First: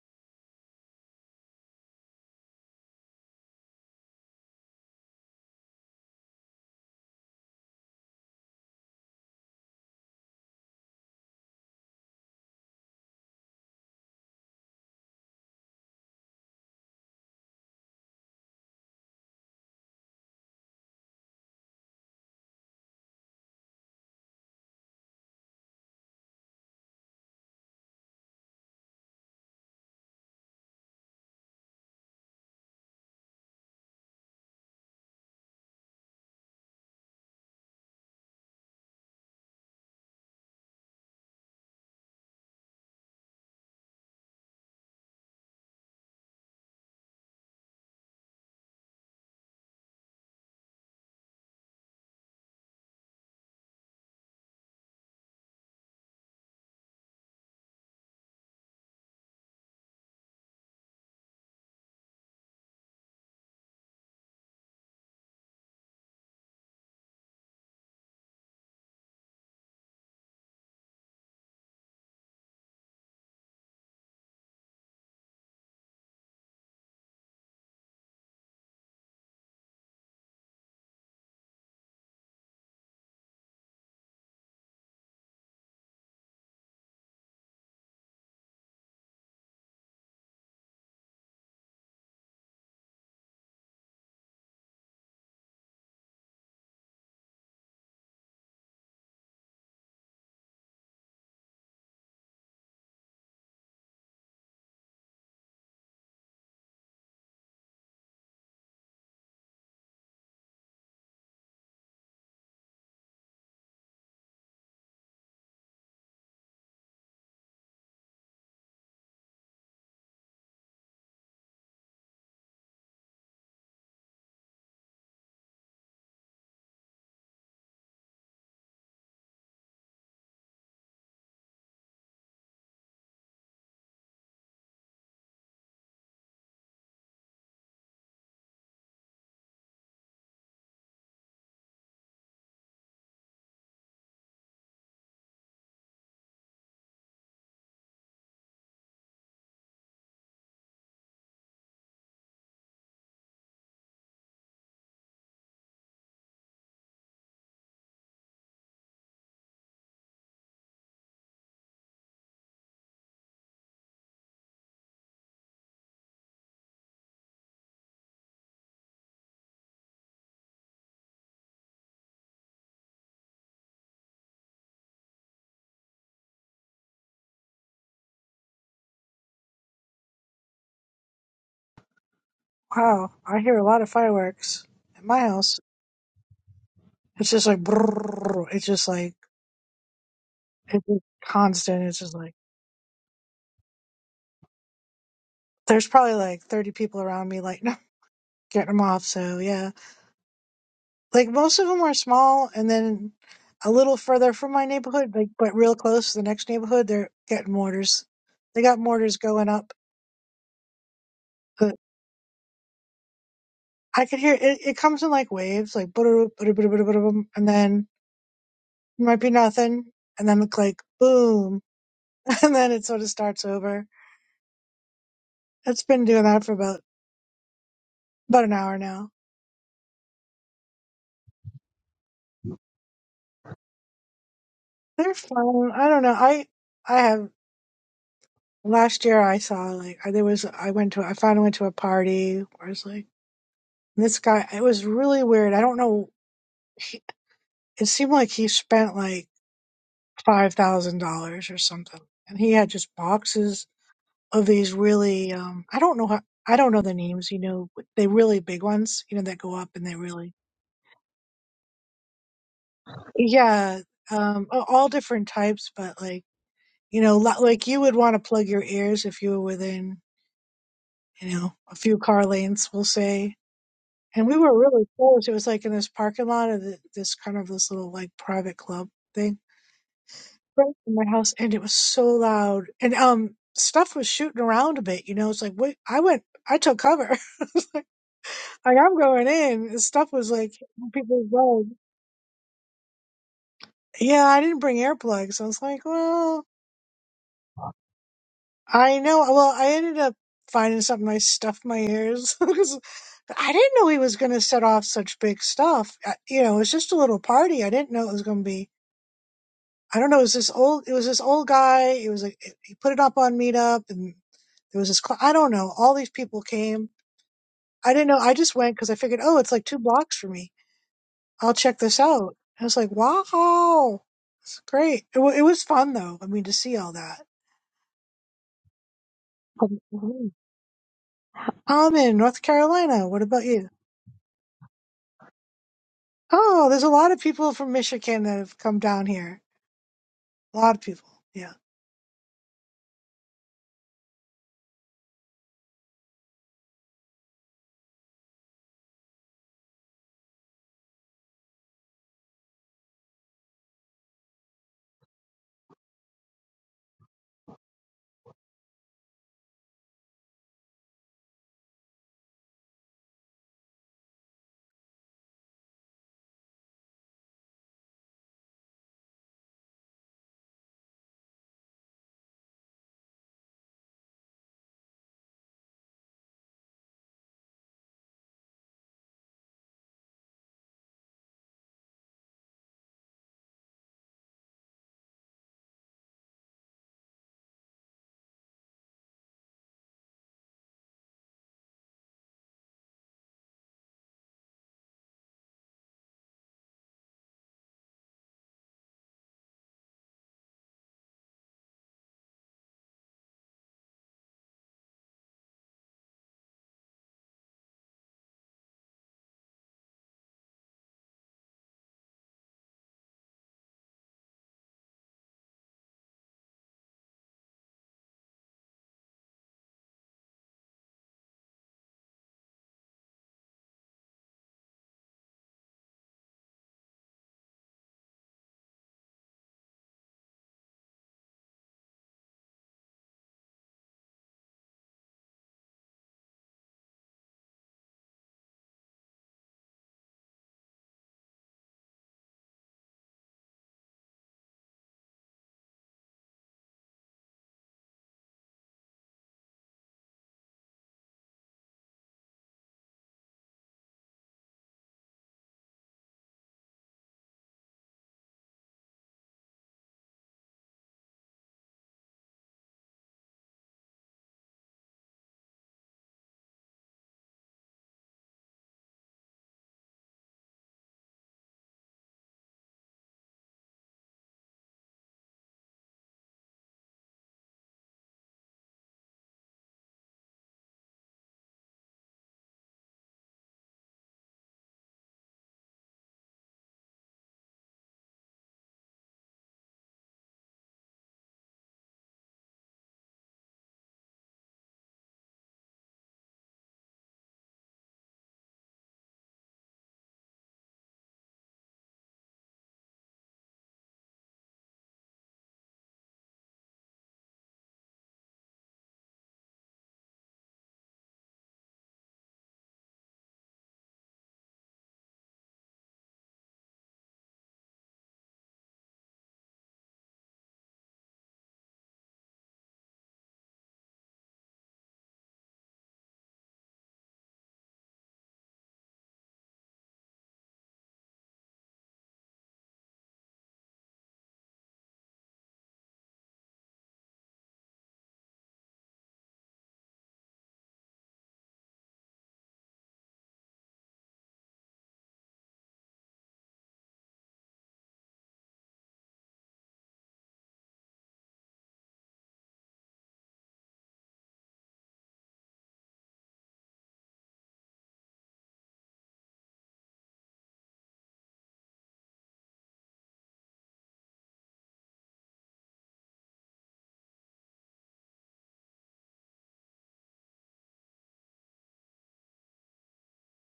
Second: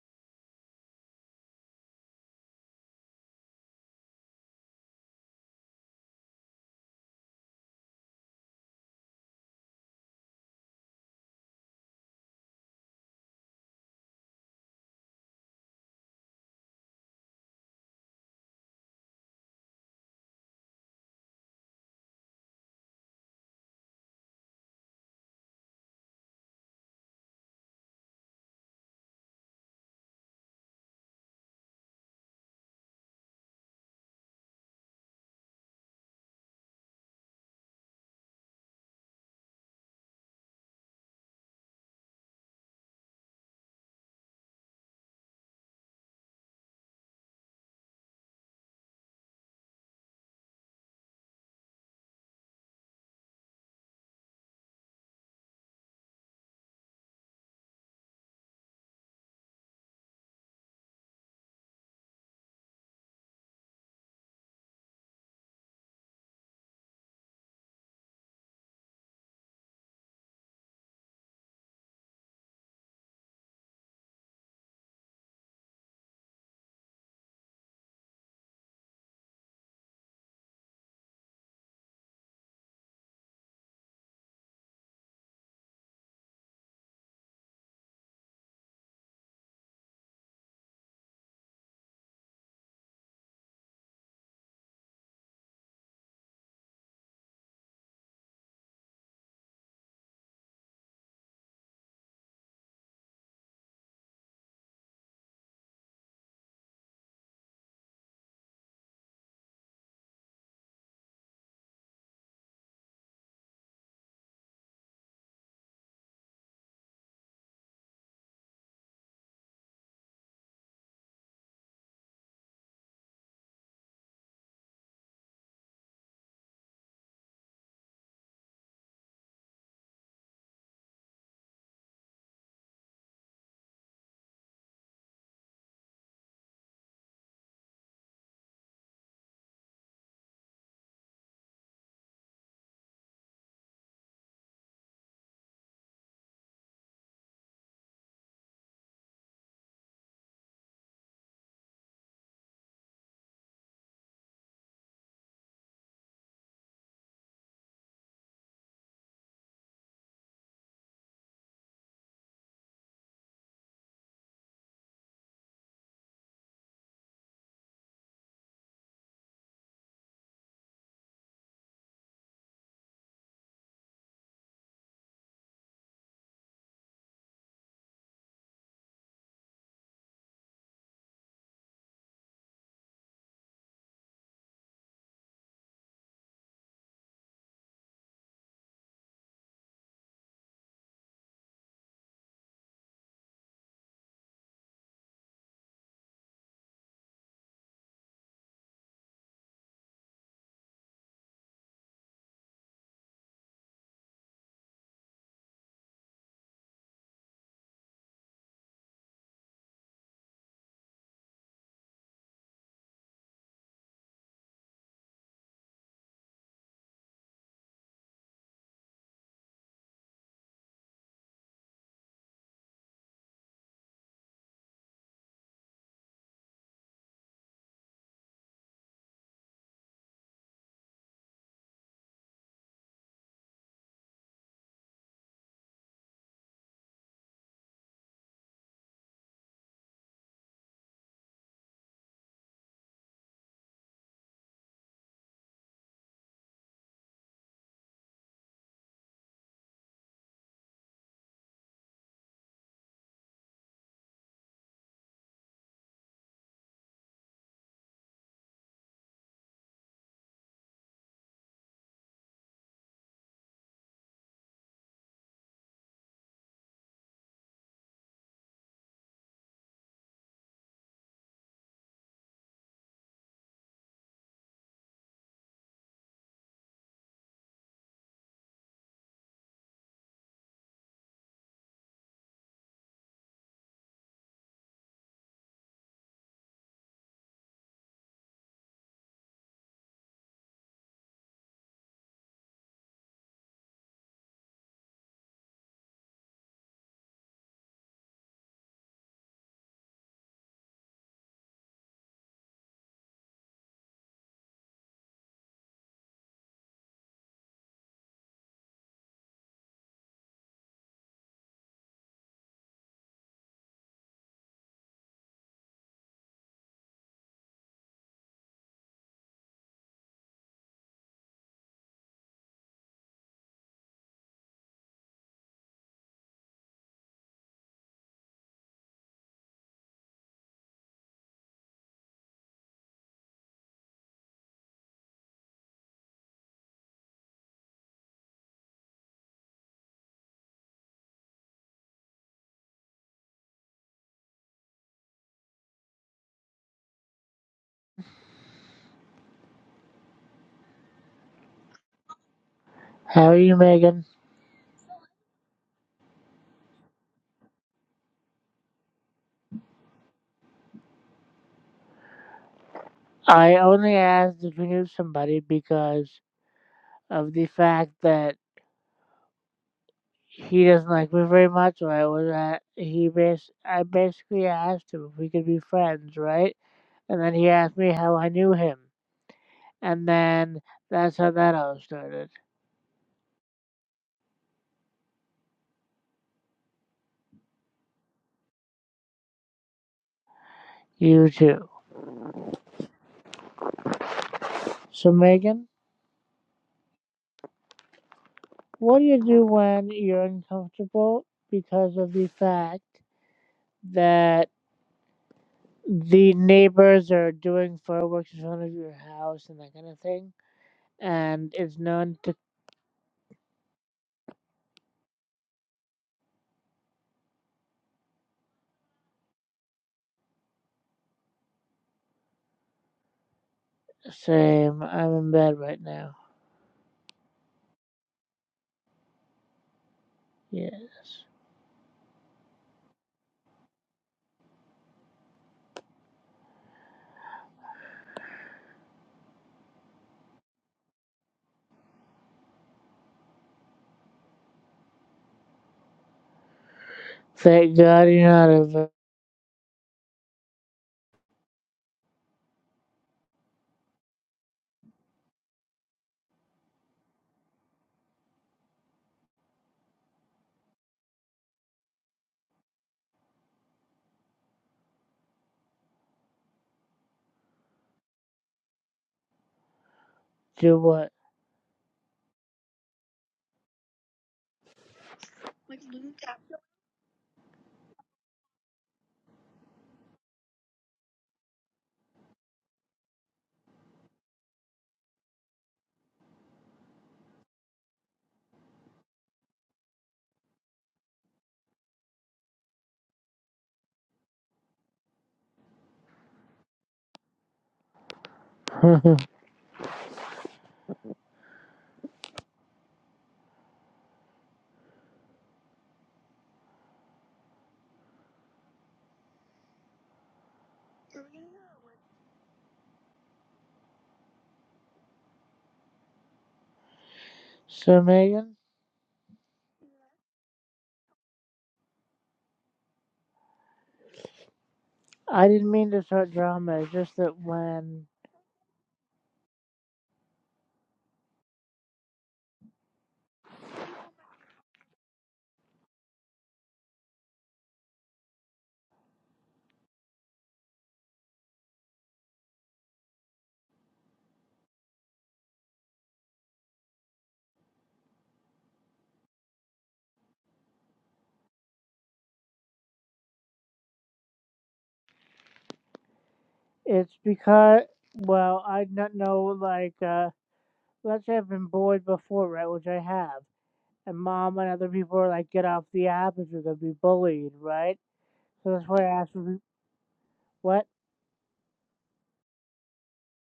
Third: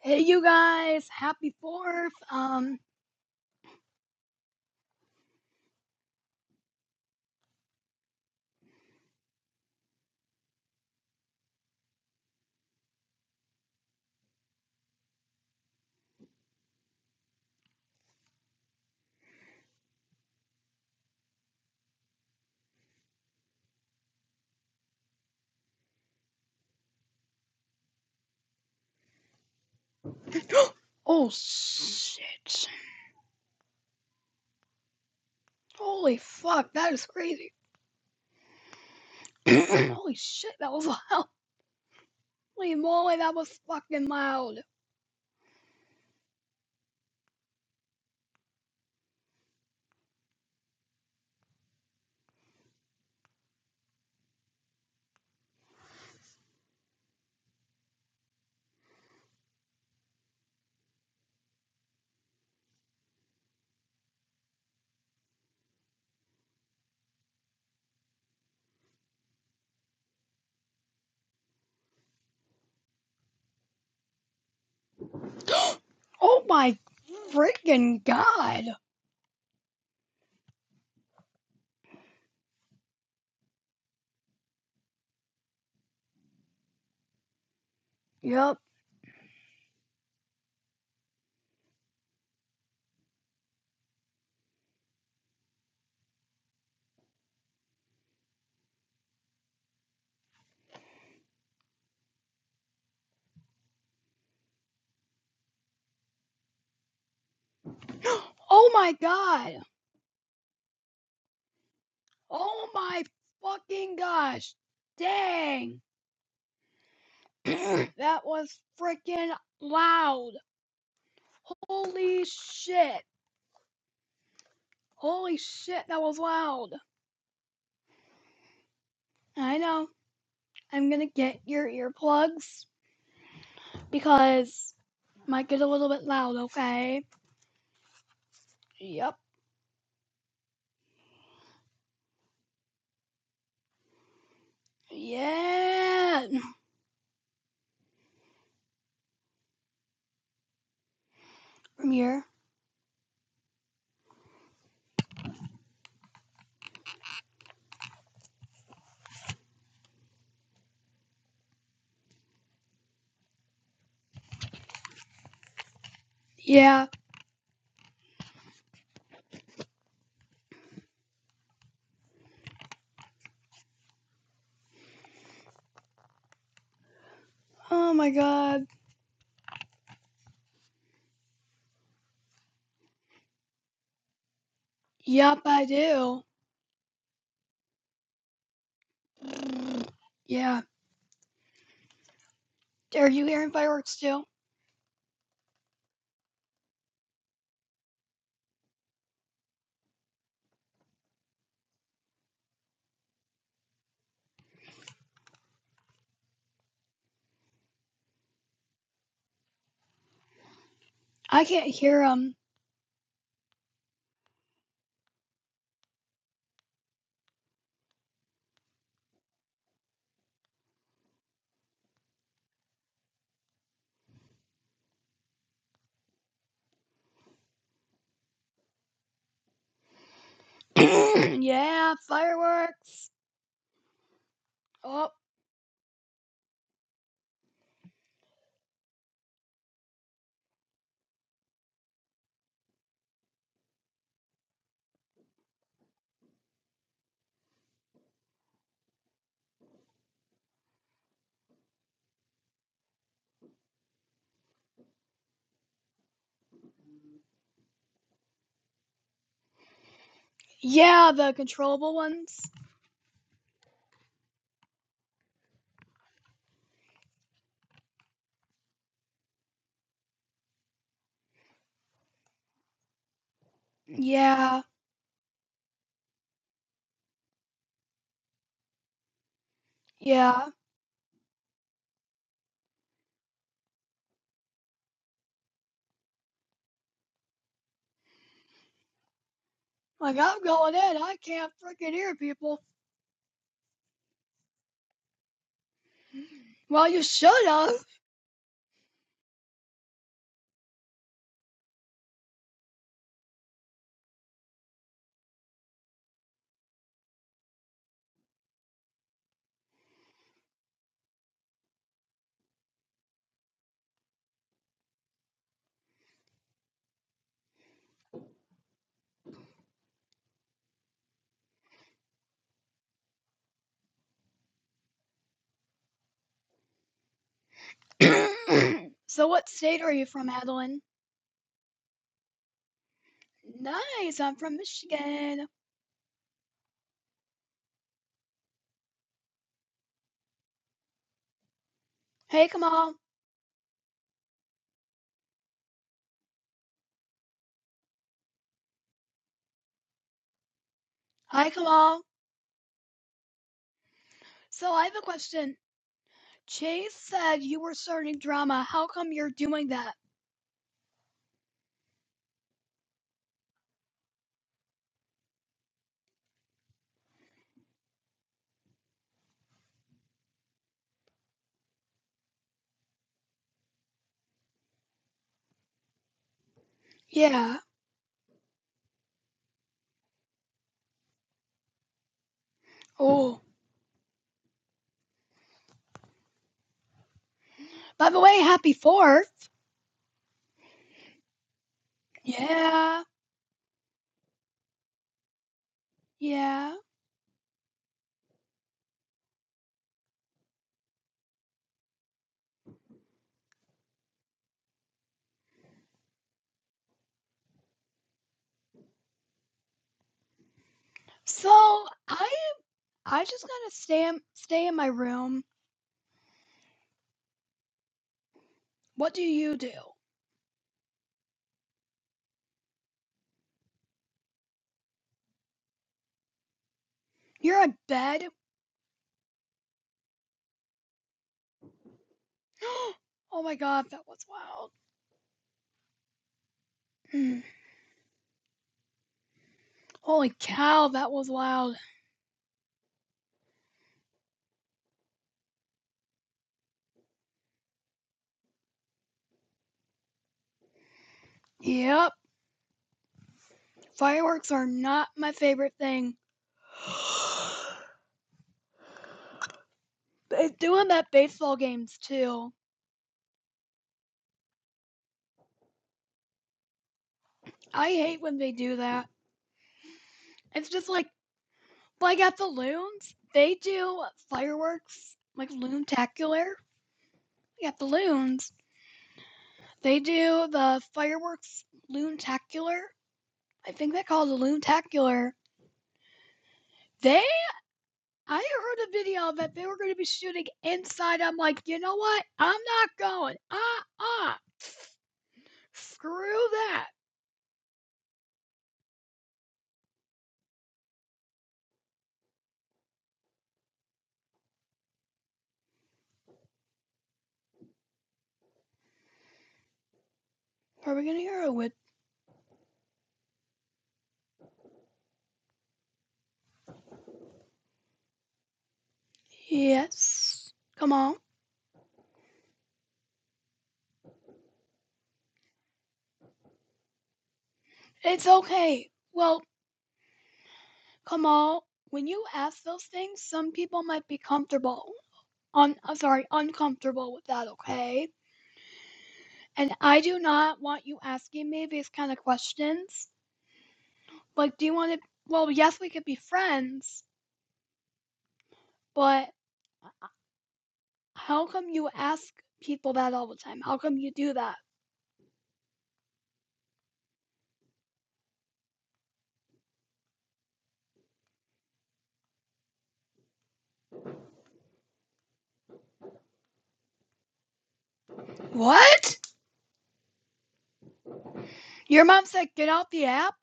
Hey, you guys! Happy Fourth. Um. Oh shit! Holy fuck! That is crazy. Holy shit! That was loud. Holy moly! That was fucking loud. Oh my freaking god! Yep. Oh my god! Oh my fucking gosh! Dang! that was freaking loud. Holy shit! Holy shit! That was loud. I know. I'm gonna get your earplugs because it might get a little bit loud, okay? Yep. Yeah. From here. Yeah. Oh my god. Wow, I hear a lot of fireworks at my Yep, house. I do. It's just like brrrr. It's just like Mm, Yeah. it's just constant. It's just like Are you hearing fireworks too? there's probably like 30 people around me, like no, getting them off. So yeah, like most of them are small, and then a little further from my neighborhood, like but real close to the next neighborhood, they're getting mortars. They got mortars going up. I can't But hear them. I could hear it. It comes in like waves, like boom, and then might be nothing, and then like boom, and then it sort of starts over It's been doing that for about about an hour now. yeah, fireworks. Oh, They're fun. I don't know. I I have last year I saw like I- there was I went to I finally went to a party where it's like this guy it was really weird. I don't know he, it seemed like he spent like five thousand dollars or something. And he had just boxes of these really um I don't know how I don't know the names, you know, but they really big ones, you know, that go up and they really yeah, the controllable ones. yeah, um a- all different types, but like You know, li- like you would want to plug your ears if you were within, you know, a few car lengths, we'll say. And we were Yeah, really close. It was like in this parking lot of the, this kind of this little like private club thing yeah. right in my house, and it was so loud. And um, stuff was shooting around a bit. You know, it's like wait, I went, I took cover. like I'm going in. and Stuff Like was I'm like going in. I people were can't going. freaking hear people. Yeah, I didn't bring earplugs. I was like, well. Well, you should have. I know. Well, I ended up finding something I stuffed my ears because I didn't know he was going to set off such big stuff. I, you know, it was just a little party. I didn't know it was going to be. I don't know. It was this old. It was this old guy. It was like he put it up on Meetup, and there was this. Cl- I don't know. All these people came. I didn't know. I just went because I figured, oh, it's like two blocks for me. I'll check this out. I was like, wow, it's great. It, wa it was fun though. I mean, to see all that. so, what state are you from, Um, Adeline? I'm in North Carolina. What about you? Nice, I'm from Michigan. Oh, there's a lot of people from Michigan that have come down here. A lot of people. Yeah. Hey, Kamal. Hi, Kamal. How are you, Megan? So, I have a question. Chase said you were starting drama. How come you're doing that? I only asked if you knew somebody because of the fact that he doesn't like me very much. Or I was at he bas- I basically asked him if we could be friends, right? And then he Yeah. asked me how I knew him, and then that's how that all started. Oh, by the way, happy 4th. You too. Yeah. So, Megan, Yeah. what do you do when you're uncomfortable because of the fact that the neighbors are doing fireworks in front of your house and that kind of thing? So, and it's known I to I just gotta stay stay in my room. What do you do? same. I'm in bed right now. You're in bed? Yes. oh my god, that was loud. Hmm. Holy cow, that was loud. Thank God you're not a v- Yep. Fireworks are not my favorite thing. they doing that baseball games too. I hate when they do that. It's do just like what? like at the loons, they do fireworks like loontacular. Like at the loons, they do the fireworks loontacular. I think they call it a loontacular. They I heard a video that they were going to be shooting inside. I'm like, you know what? I'm not going. Ah, uh, ah. Uh. Screw that. Are we gonna hear a whip? so Megan, Yes. Come on. I didn't mean to start drama. It's just that when It's okay. Well, come on. When you ask those things, some people might be comfortable. Un- uh, sorry, uncomfortable with that, okay? And I do not want you asking me these kind of questions. Like, do you want to? Well, yes, we could be friends, but how come you ask people that all the time? How come you do that? it's because well, I don't know like uh let's say I've been bullied before, right? Which I have. And mom and other people are like, get off the app if you're gonna be bullied, right? So that's why What? I asked you- what? Your mom said get off the app?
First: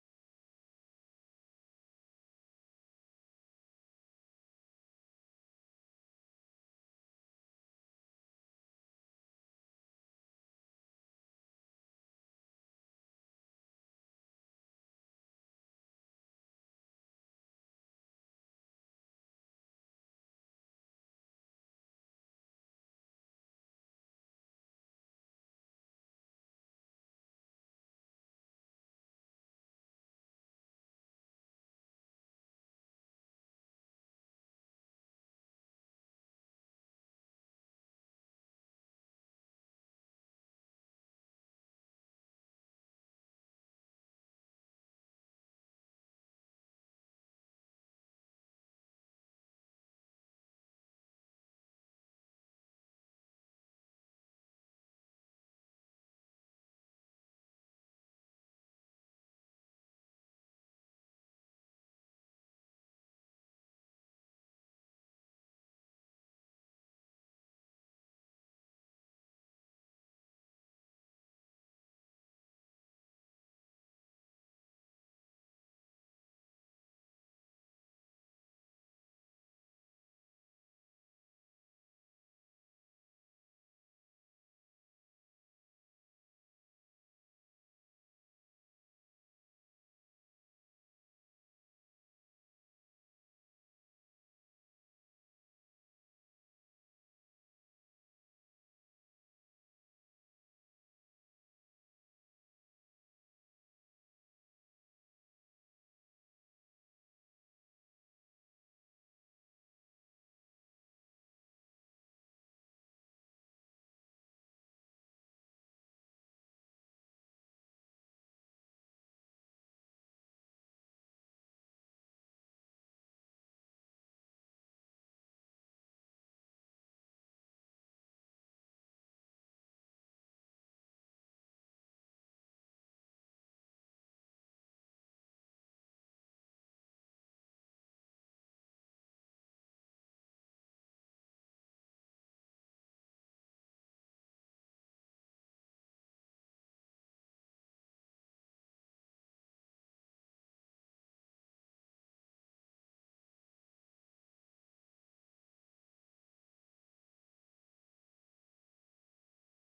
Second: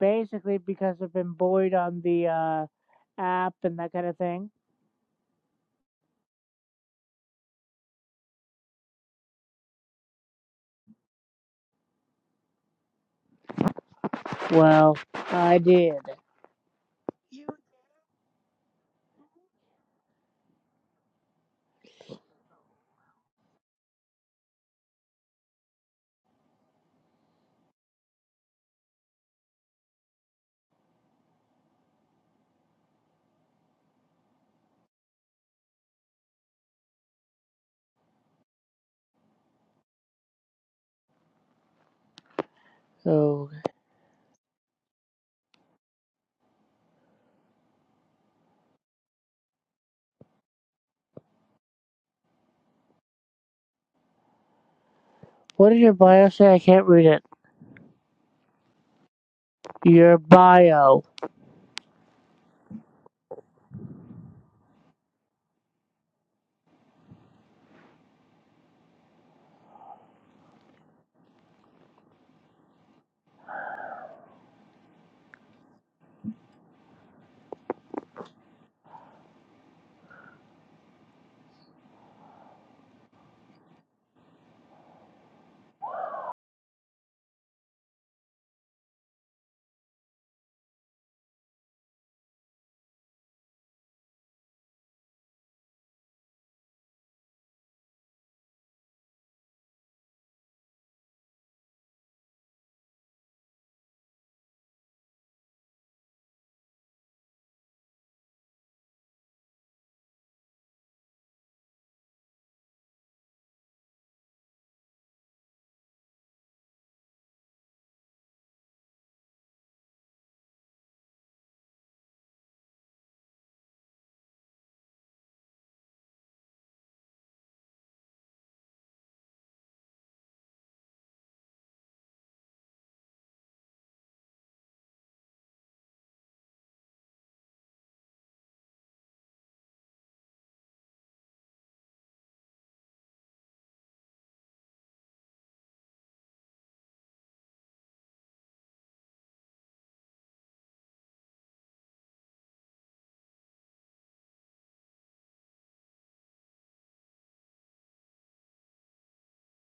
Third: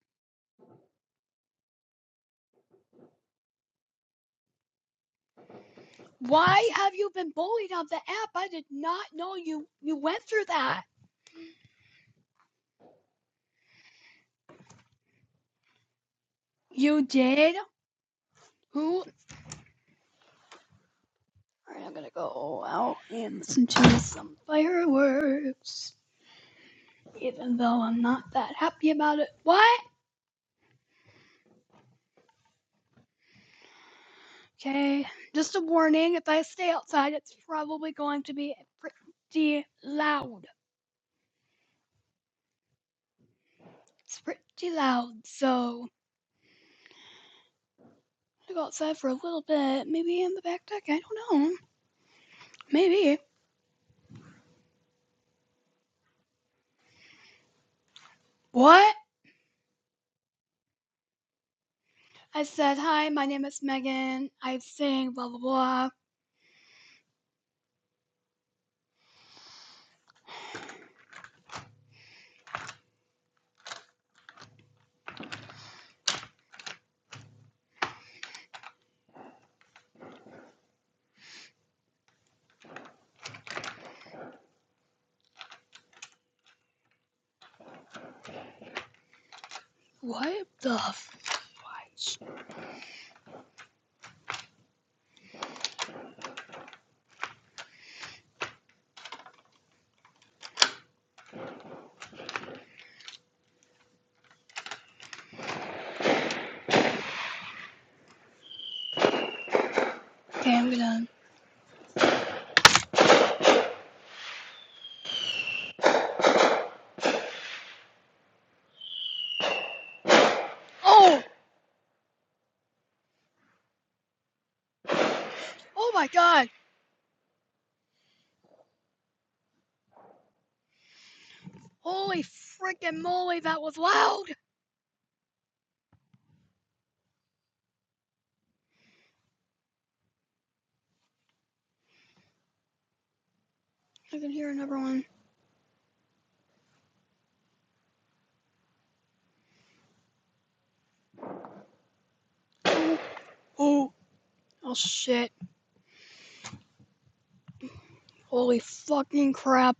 Basically because I've been bullied on the uh app and that kind of thing. Why have you been bullied on the app? I did not know you you went through that. Well, I did. You did? Who? All right, I'm gonna go out and listen to some fireworks, even though I'm not that happy about it. What? Okay, just a warning. If I stay outside, it's probably going to be pretty loud. So, It's pretty loud, so I'm gonna go outside for a little bit. Maybe in the back deck. I don't know. Maybe. what did your bio say? I can't read it. What? Your bio. I said, Hi, my name is Megan. I sing blah blah blah. What the f- Okay, I'm gonna. Oh! Oh my god! Holy freaking moly, that was loud! I can hear another one. Oh! Oh shit. Holy fucking crap.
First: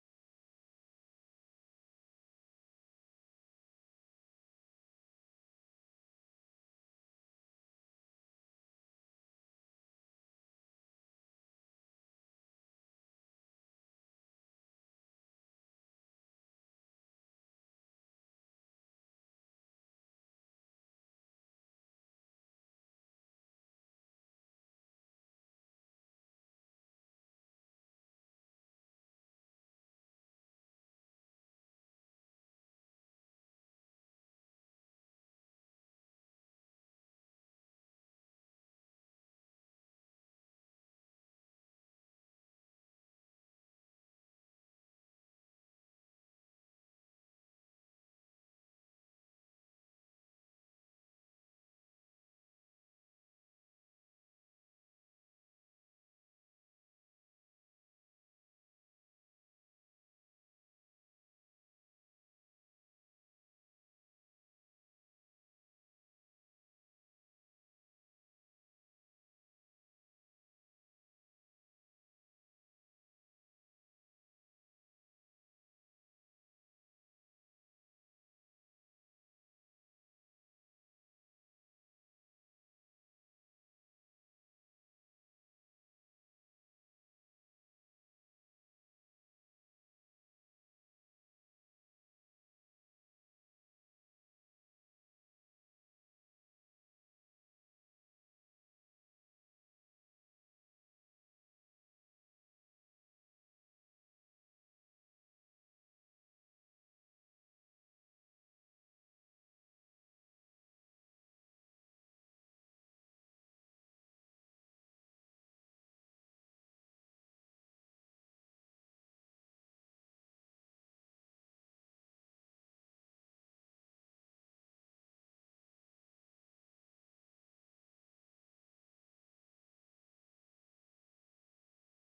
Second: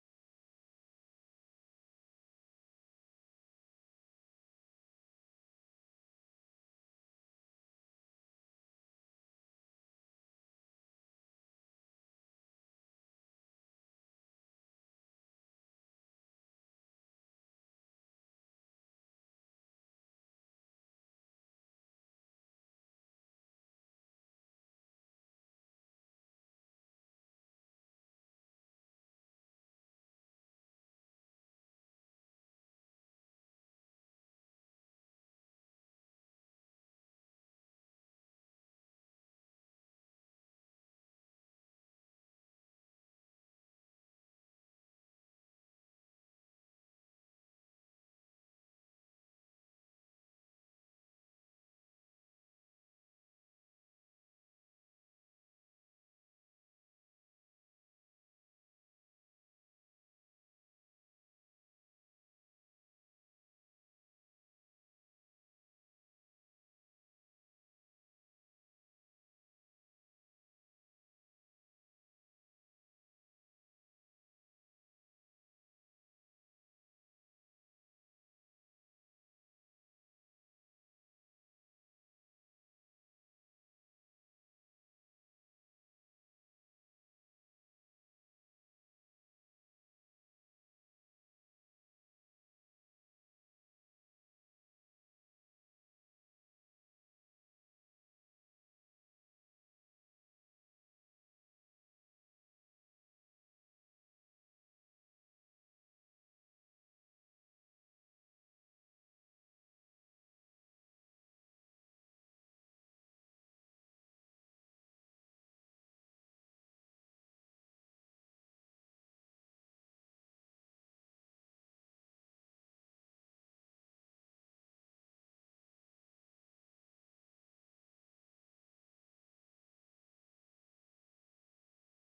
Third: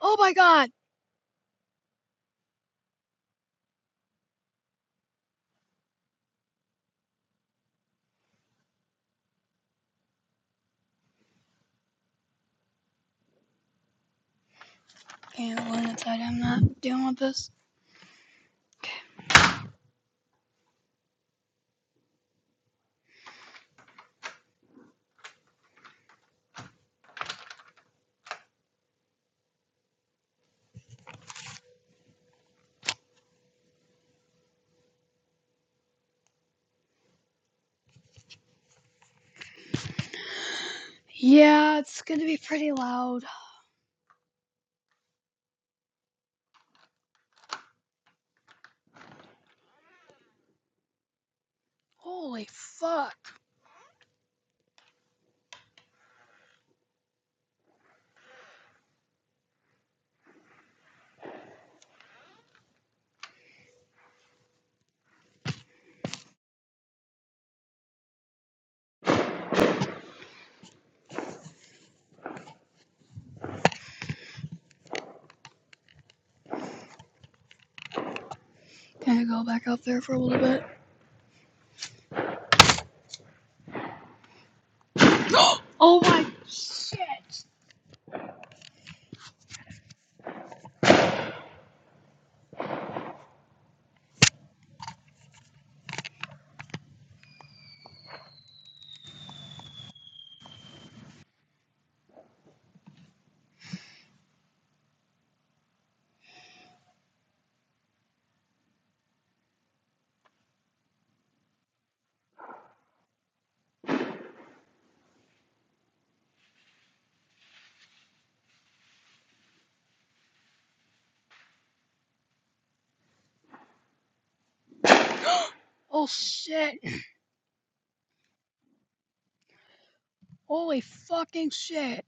Oh my god! Okay, the one inside, I'm not dealing with this. Okay. Yeah, it's gonna be pretty loud. Holy fuck. Can I go back up there for a little bit? oh my shit! Oh shit! Holy fucking shit!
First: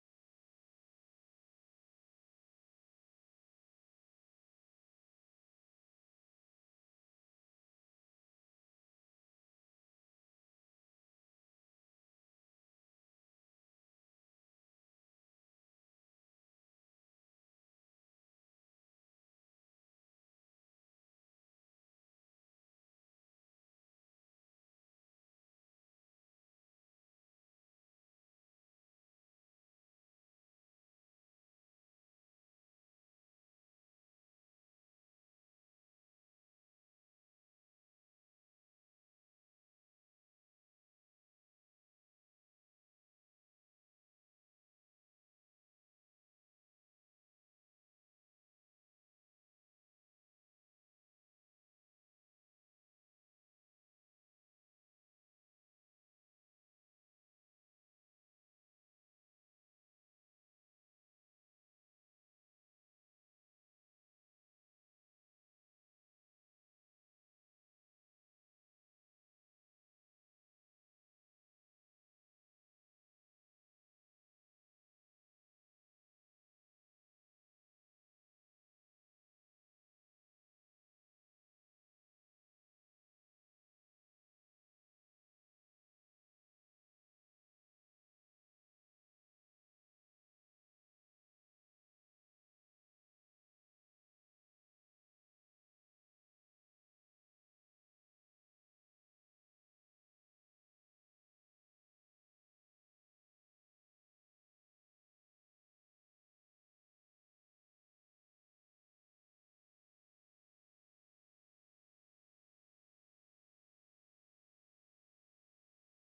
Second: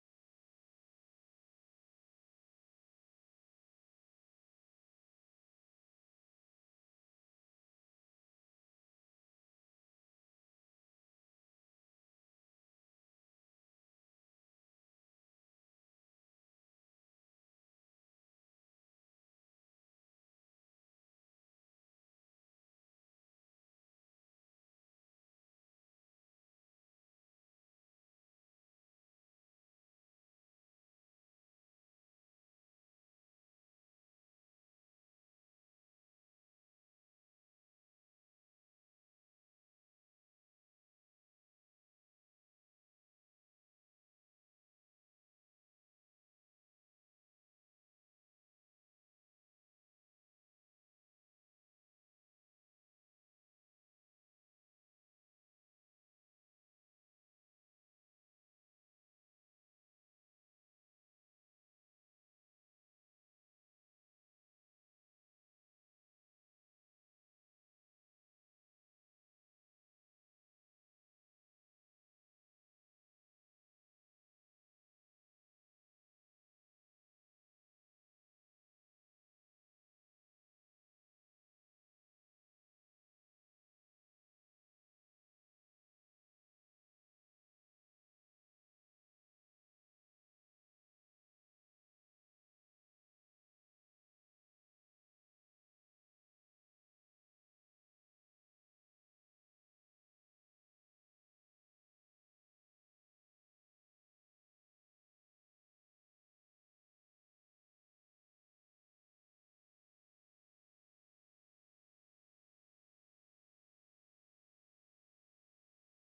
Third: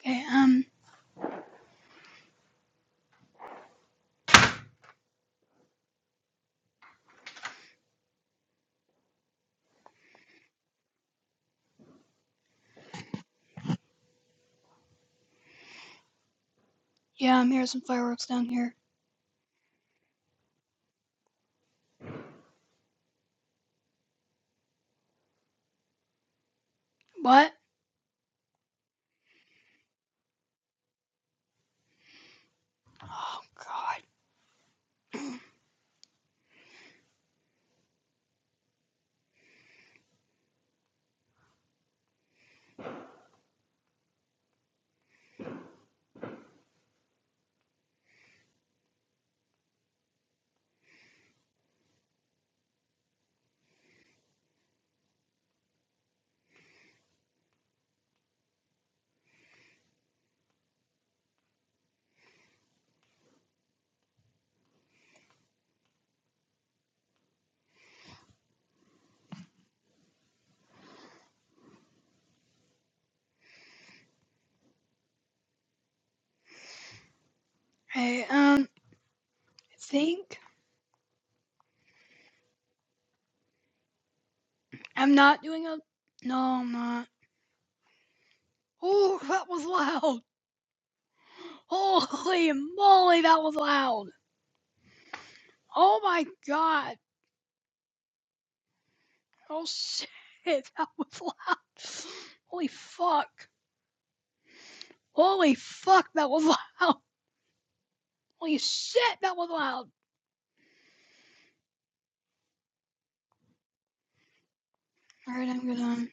Okay, um, yeah, I'm hearing some fireworks down here. What? Oh god. Hey, um, I think I'm not doing a. No, I'm not. Oh, that was loud! Holy moly, that was loud! Oh my god! Oh shit, that was loud! Holy fuck! Holy fuck, that was loud! Holy shit, that was loud! Alright, I'm good.